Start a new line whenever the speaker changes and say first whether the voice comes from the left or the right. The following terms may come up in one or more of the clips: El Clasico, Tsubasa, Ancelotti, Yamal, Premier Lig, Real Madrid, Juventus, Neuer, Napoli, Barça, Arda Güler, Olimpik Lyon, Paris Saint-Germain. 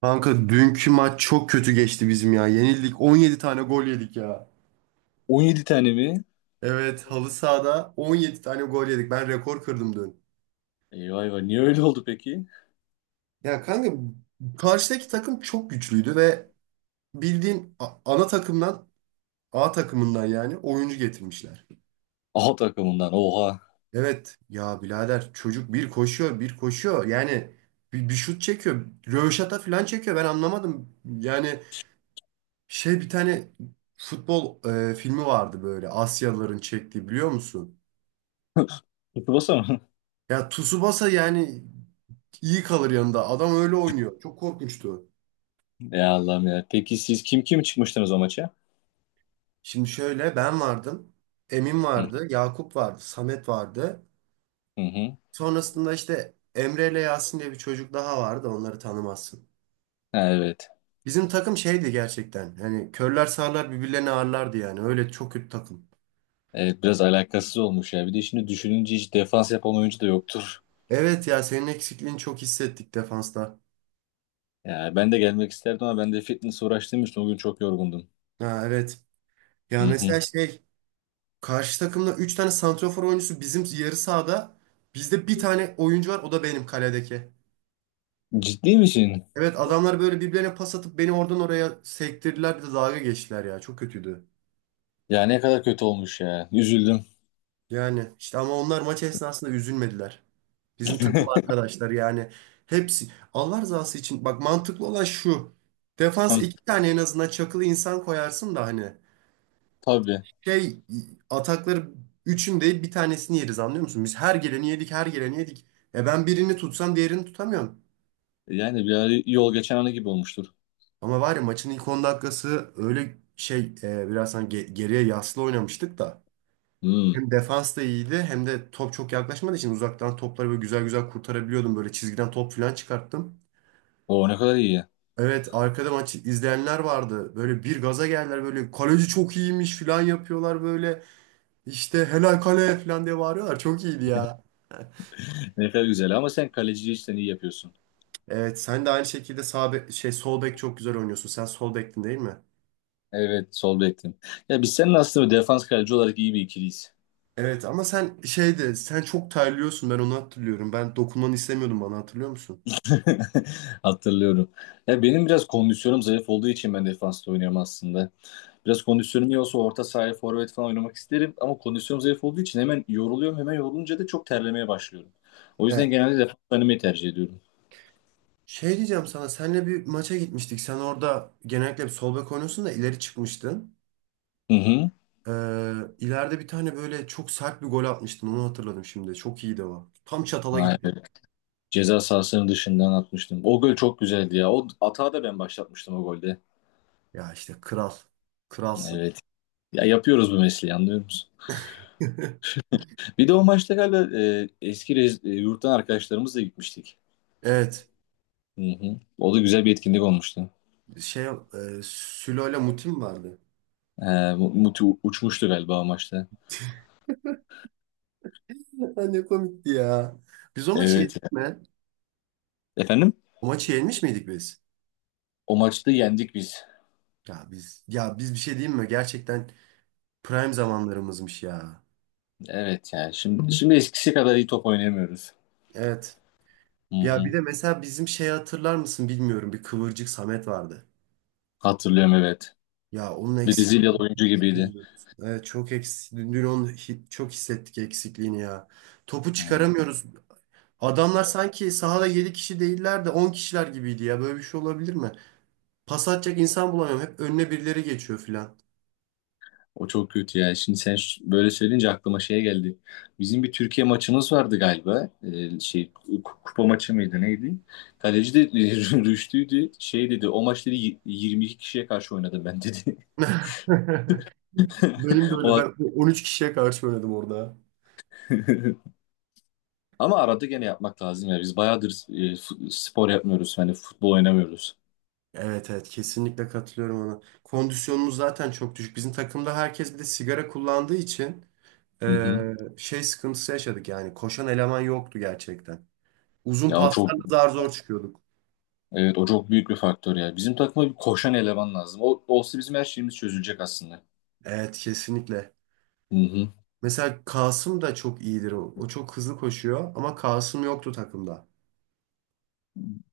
right: Kanka dünkü maç çok kötü geçti bizim ya. Yenildik. 17 tane gol yedik ya.
left: 17 tane mi?
right: Evet halı sahada 17 tane gol yedik. Ben rekor kırdım dün.
left: Eyvah eyvah, niye öyle oldu peki?
right: Ya kanka karşıdaki takım çok güçlüydü ve bildiğin ana takımdan A takımından yani oyuncu getirmişler.
left: A takımından, oha.
right: Evet ya birader çocuk bir koşuyor bir koşuyor. Yani bir şut çekiyor. Röveşata falan çekiyor. Ben anlamadım. Yani şey bir tane futbol filmi vardı böyle Asyalıların çektiği biliyor musun?
left: Tsubasa mı?
right: Ya Tsubasa yani iyi kalır yanında. Adam öyle oynuyor. Çok korkunçtu.
left: Ya Allah'ım ya. Peki siz kim kim çıkmıştınız o maça?
right: Şimdi şöyle ben vardım. Emin
left: Hı
right: vardı. Yakup vardı. Samet vardı.
left: hı. hı.
right: Sonrasında işte Emre ile Yasin diye bir çocuk daha vardı. Onları tanımazsın.
left: Ha, evet.
right: Bizim takım şeydi gerçekten. Hani körler sağırlar birbirlerini ağırlardı yani. Öyle çok kötü takım.
left: Evet, biraz alakasız olmuş ya. Bir de şimdi düşününce hiç defans yapan oyuncu da yoktur.
right: Evet ya senin eksikliğini çok hissettik defansta.
left: Ya ben de gelmek isterdim ama ben de fitness uğraştığım için o gün çok yorgundum.
right: Ha, evet.
left: Hı
right: Ya mesela
left: hı.
right: şey karşı takımda 3 tane santrafor oyuncusu bizim yarı sahada. Bizde bir tane oyuncu var, o da benim kaledeki.
left: Ciddi misin?
right: Evet, adamlar böyle birbirlerine pas atıp beni oradan oraya sektirdiler, bir de dalga geçtiler ya. Çok kötüydü.
left: Ya ne kadar kötü olmuş ya. Üzüldüm.
right: Yani işte ama onlar maç esnasında üzülmediler. Bizim takım arkadaşlar yani hepsi Allah rızası için, bak, mantıklı olan şu. Defans
left: Hı,
right: iki tane en azından çakılı insan koyarsın da hani
left: tabii.
right: şey atakları üçün değil bir tanesini yeriz, anlıyor musun? Biz her geleni yedik, her geleni yedik. E ben birini tutsam diğerini tutamıyorum.
left: Yani bir ara yol geçen anı gibi olmuştur.
right: Ama var ya, maçın ilk 10 dakikası öyle şey biraz hani geriye yaslı oynamıştık da.
left: Hmm.
right: Hem defans da iyiydi hem de top çok yaklaşmadığı için uzaktan topları böyle güzel güzel kurtarabiliyordum. Böyle çizgiden top falan çıkarttım.
left: O ne kadar iyi.
right: Evet, arkada maç izleyenler vardı. Böyle bir gaza geldiler, böyle kaleci çok iyiymiş falan yapıyorlar böyle. İşte helal kale falan diye bağırıyorlar. Çok iyiydi ya.
left: Ne kadar güzel ama sen kaleciyi işten iyi yapıyorsun.
right: Evet, sen de aynı şekilde şey sol bek çok güzel oynuyorsun. Sen sol bektin, değil mi?
left: Evet, sol bektin. Ya biz senin aslında defans kaleci olarak iyi bir ikiliyiz.
right: Evet ama sen şeydi, sen çok terliyorsun, ben onu hatırlıyorum. Ben dokunmanı istemiyordum bana, hatırlıyor musun?
left: Hatırlıyorum. Ya benim biraz kondisyonum zayıf olduğu için ben defansta oynuyorum aslında. Biraz kondisyonum iyi olsa orta sahaya forvet falan oynamak isterim ama kondisyonum zayıf olduğu için hemen yoruluyorum. Hemen yorulunca da çok terlemeye başlıyorum. O yüzden genelde defans oynamayı tercih ediyorum.
right: Şey diyeceğim sana, senle bir maça gitmiştik. Sen orada genellikle bir sol bek oynuyorsun da ileri çıkmıştın.
left: Hı hı.
right: Ee, ileride bir tane böyle çok sert bir gol atmıştın. Onu hatırladım şimdi. Çok iyiydi o. Tam çatala gitti.
left: Aynen. Ceza sahasının dışından atmıştım. O gol çok güzeldi ya. O atağı da ben başlatmıştım o golde.
right: Ya işte kral. Kralsın.
left: Evet. Ya yapıyoruz bu mesleği, anlıyor musun? Bir de o maçta galiba yurttan arkadaşlarımızla gitmiştik.
right: Evet.
left: Hı hı. O da güzel bir etkinlik olmuştu.
right: Şey, Sülo ile Mutim vardı.
left: E, Muti uçmuştu galiba o maçta.
right: Ne komikti ya. Biz o maçı
left: Evet.
right: yedik mi?
left: Efendim?
right: O maçı yenmiş miydik biz?
left: O maçta yendik biz.
right: Ya biz bir şey diyeyim mi? Gerçekten prime zamanlarımızmış ya.
left: Evet yani, şimdi şimdi eskisi kadar iyi top oynayamıyoruz.
right: Evet.
left: Hı
right: Ya bir
left: hı.
right: de mesela bizim şeyi hatırlar mısın bilmiyorum. Bir kıvırcık Samet vardı.
left: Hatırlıyorum, evet.
right: Ya onun eksikliğini
left: Brezilyalı
right: çok
left: oyuncu gibiydi.
right: hissediyoruz. Evet çok eksik. Dün, dün onu çok hissettik eksikliğini ya. Topu çıkaramıyoruz. Adamlar sanki sahada 7 kişi değiller de 10 kişiler gibiydi ya. Böyle bir şey olabilir mi? Pas atacak insan bulamıyorum. Hep önüne birileri geçiyor filan.
left: O çok kötü yani. Şimdi sen böyle söyleyince aklıma şey geldi. Bizim bir Türkiye maçımız vardı galiba. Şey kupa maçı mıydı neydi? Kaleci de Rüştü'ydü. Şey dedi, o maç dedi, 22 kişiye karşı oynadım ben dedi.
right: Benim de öyle.
left: O
right: Ben 13 kişiye karşı oynadım orada.
left: ama arada gene yapmak lazım ya. Biz bayağıdır spor yapmıyoruz. Hani futbol oynamıyoruz.
right: Evet, evet, kesinlikle katılıyorum ona. Kondisyonumuz zaten çok düşük. Bizim takımda herkes bir de sigara kullandığı için
left: Hı hı.
right: Şey sıkıntısı yaşadık yani, koşan eleman yoktu gerçekten. Uzun
left: Ya o çok,
right: paslarla zar zor çıkıyorduk.
left: evet, o çok büyük bir faktör ya. Bizim takıma bir koşan eleman lazım. O olsa bizim her şeyimiz çözülecek aslında.
right: Evet kesinlikle.
left: Hı hı.
right: Mesela Kasım da çok iyidir o. O çok hızlı koşuyor ama Kasım yoktu takımda.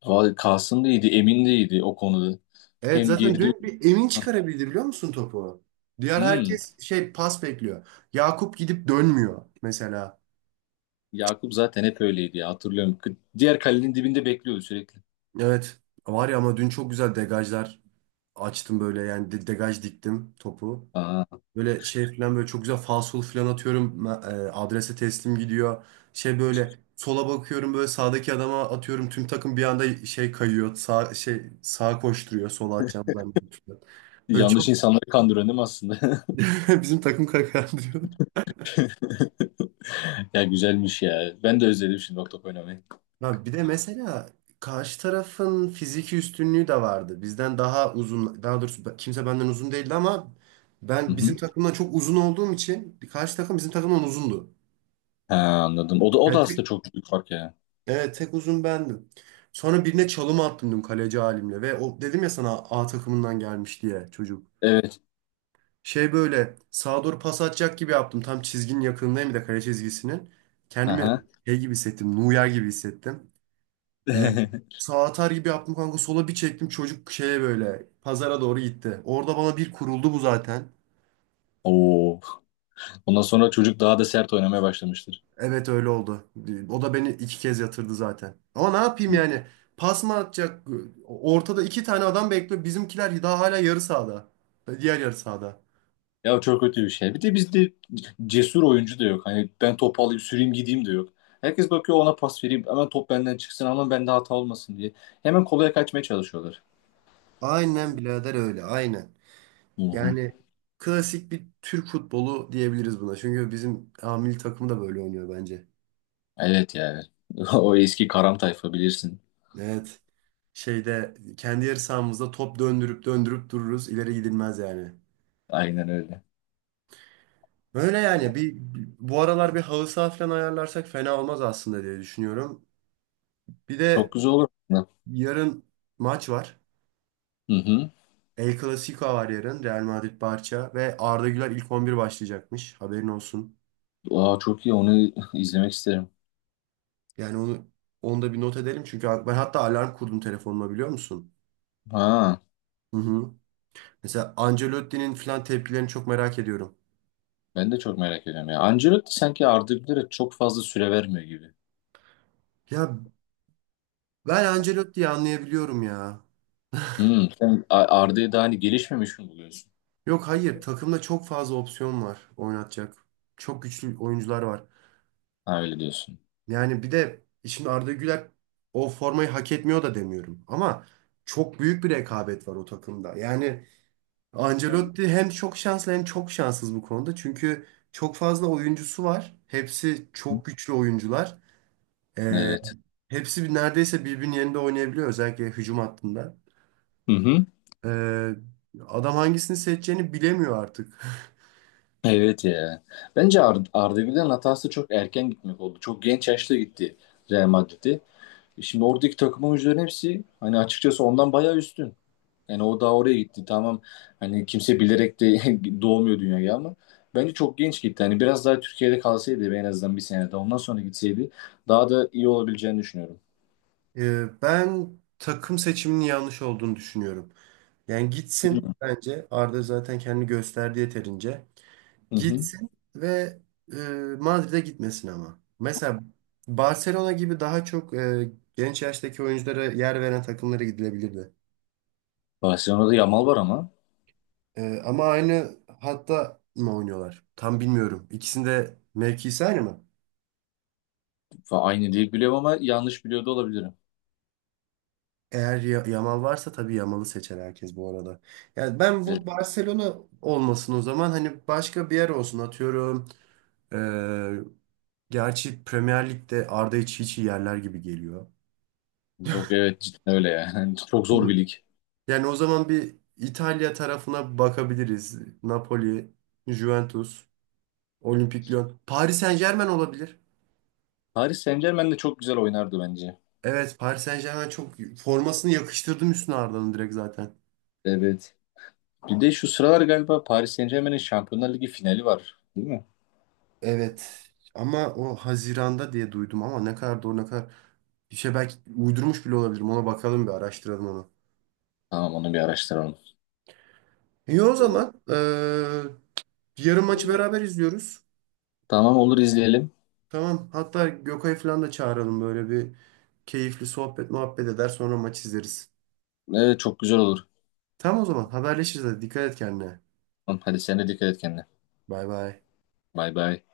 left: Abi Kasım da iyiydi, Emin de iyiydi o konuda.
right: Evet,
left: Hem
right: zaten
left: geri dön.
right: dün bir Emin çıkarabildi biliyor musun topu? Diğer
left: Hmm,
right: herkes şey pas bekliyor. Yakup gidip dönmüyor mesela.
left: Yakup zaten hep öyleydi ya, hatırlıyorum. Diğer kalenin dibinde bekliyordu sürekli.
right: Evet, var ya, ama dün çok güzel degajlar açtım, böyle yani degaj diktim topu.
left: Aa,
right: Böyle şey falan, böyle çok güzel falsolu falan atıyorum. Adrese teslim gidiyor. Şey böyle sola bakıyorum, böyle sağdaki adama atıyorum. Tüm takım bir anda şey kayıyor. Sağ şey, sağa koşturuyor. Sola atacağım zannediyor. Böyle çok
left: yanlış insanları kandıran değil mi aslında?
right: bizim takım kakar diyor.
left: Ya güzelmiş ya. Ben de özledim şimdi Octop oynamayı.
right: Ya bir de mesela karşı tarafın fiziki üstünlüğü de vardı. Bizden daha uzun, daha doğrusu kimse benden uzun değildi ama
left: Hı
right: ben bizim
left: hı.
right: takımdan çok uzun olduğum için karşı takım bizim takımdan uzundu.
left: Ha, anladım. O da, o da
right: Yani
left: aslında çok büyük fark ya.
right: evet, tek uzun bendim. Sonra birine çalım attım dün, kaleci halimle, ve o dedim ya sana A takımından gelmiş diye çocuk.
left: Evet.
right: Şey böyle sağa doğru pas atacak gibi yaptım. Tam çizginin yakınındayım, bir de kale çizgisinin. Kendimi
left: Aha.
right: şey gibi hissettim. Neuer gibi hissettim. Ee, sağa atar gibi yaptım kanka, sola bir çektim, çocuk şeye böyle pazara doğru gitti. Orada bana bir kuruldu bu zaten.
left: Oo. Ondan sonra çocuk daha da sert oynamaya başlamıştır.
right: Evet, öyle oldu. O da beni iki kez yatırdı zaten. Ama ne yapayım yani? Pas mı atacak? Ortada iki tane adam bekliyor. Bizimkiler daha hala yarı sahada. Diğer yarı sahada.
left: Ya o çok kötü bir şey. Bir de bizde cesur oyuncu da yok. Hani ben topu alayım, süreyim, gideyim de yok. Herkes bakıyor ona pas vereyim. Hemen top benden çıksın ama bende hata olmasın diye. Hemen kolaya kaçmaya çalışıyorlar.
right: Aynen birader, öyle. Aynen.
left: Hı hı.
right: Yani klasik bir Türk futbolu diyebiliriz buna. Çünkü bizim A milli takım da böyle oynuyor bence.
left: Evet yani. O eski karam tayfa bilirsin.
right: Evet. Şeyde kendi yarı sahamızda top döndürüp döndürüp dururuz. İleri gidilmez yani.
left: Aynen öyle.
right: Böyle yani bir, bu aralar bir halı saha falan ayarlarsak fena olmaz aslında diye düşünüyorum. Bir
left: Çok
right: de
left: güzel olur. aslında.
right: yarın maç var.
left: Hı hı.
right: El Clasico var yarın. Real Madrid, Barça, ve Arda Güler ilk 11 başlayacakmış. Haberin olsun.
left: Aa, çok iyi, onu izlemek isterim.
right: Yani onu da bir not edelim, çünkü ben hatta alarm kurdum telefonuma, biliyor musun?
left: Ha,
right: Hı hı. Mesela Ancelotti'nin falan tepkilerini çok merak ediyorum.
left: ben de çok merak ediyorum ya. Ancelotti sanki Arda Güler'e çok fazla süre vermiyor gibi.
right: Ya ben Ancelotti'yi anlayabiliyorum ya.
left: Hı. Sen Arda'yı daha hani gelişmemiş mi buluyorsun?
right: Yok hayır, takımda çok fazla opsiyon var oynatacak. Çok güçlü oyuncular var.
left: Ha, öyle diyorsun.
right: Yani bir de şimdi Arda Güler o formayı hak etmiyor da demiyorum. Ama çok büyük bir rekabet var o takımda. Yani Ancelotti hem çok şanslı hem çok şanssız bu konuda. Çünkü çok fazla oyuncusu var. Hepsi
left: Hı.
right: çok güçlü oyuncular.
left: Evet.
right: Hepsi neredeyse birbirinin yerinde oynayabiliyor. Özellikle hücum hattında.
left: Hı hı.
right: Ee, adam hangisini seçeceğini bilemiyor artık.
left: Evet ya. Bence Arda Güler'in hatası çok erken gitmek oldu. Çok genç yaşta gitti Real Madrid'e. E şimdi oradaki takım oyuncuların hepsi hani açıkçası ondan bayağı üstün. Yani o daha oraya gitti. Tamam, hani kimse bilerek de doğmuyor dünyaya ama bence çok genç gitti. Hani biraz daha Türkiye'de kalsaydı, en azından bir sene daha ondan sonra gitseydi daha da iyi olabileceğini düşünüyorum.
right: Ben takım seçiminin yanlış olduğunu düşünüyorum. Yani gitsin bence. Arda zaten kendini gösterdi yeterince.
left: Hı hı.
right: Gitsin ve e, Madrid'e gitmesin ama. Mesela Barcelona gibi daha çok genç yaştaki oyunculara yer veren takımlara gidilebilirdi.
left: Barcelona'da Yamal var ama
right: Ama aynı hatta mı oynuyorlar? Tam bilmiyorum. İkisinde mevkisi aynı mı?
left: Aynı değil biliyorum ama yanlış biliyor da olabilirim.
right: Eğer Yamal varsa tabii Yamal'ı seçer herkes bu arada. Yani ben,
left: Evet,
right: bu Barcelona olmasın o zaman, hani başka bir yer olsun, atıyorum. E, gerçi Premier Lig'de Arda hiç hiç iyi yerler gibi geliyor.
left: yok evet, cidden öyle yani. Çok zor bir lig.
right: Yani o zaman bir İtalya tarafına bakabiliriz. Napoli, Juventus, Olimpik Lyon. Paris Saint-Germain olabilir.
left: Paris Saint-Germain de çok güzel oynardı bence.
right: Evet, Paris Saint-Germain çok formasını yakıştırdım üstüne Arda'nın direkt zaten.
left: Evet. Bir de şu sıralar galiba Paris Saint-Germain'in Şampiyonlar Ligi finali var. Değil mi?
right: Evet. Ama o Haziran'da diye duydum, ama ne kadar doğru ne kadar bir şey, belki uydurmuş bile olabilirim. Ona bakalım, bir araştıralım onu.
left: Tamam, onu bir araştıralım.
right: İyi o zaman, yarın maçı beraber izliyoruz.
left: Tamam, olur izleyelim.
right: Tamam. Hatta Gökay'ı falan da çağıralım, böyle bir keyifli sohbet muhabbet eder sonra maç izleriz.
left: Evet çok güzel olur.
right: Tamam, o zaman haberleşiriz. Hadi. Dikkat et kendine.
left: Tamam, hadi sen de dikkat et kendine.
right: Bay bay.
left: Bay bay.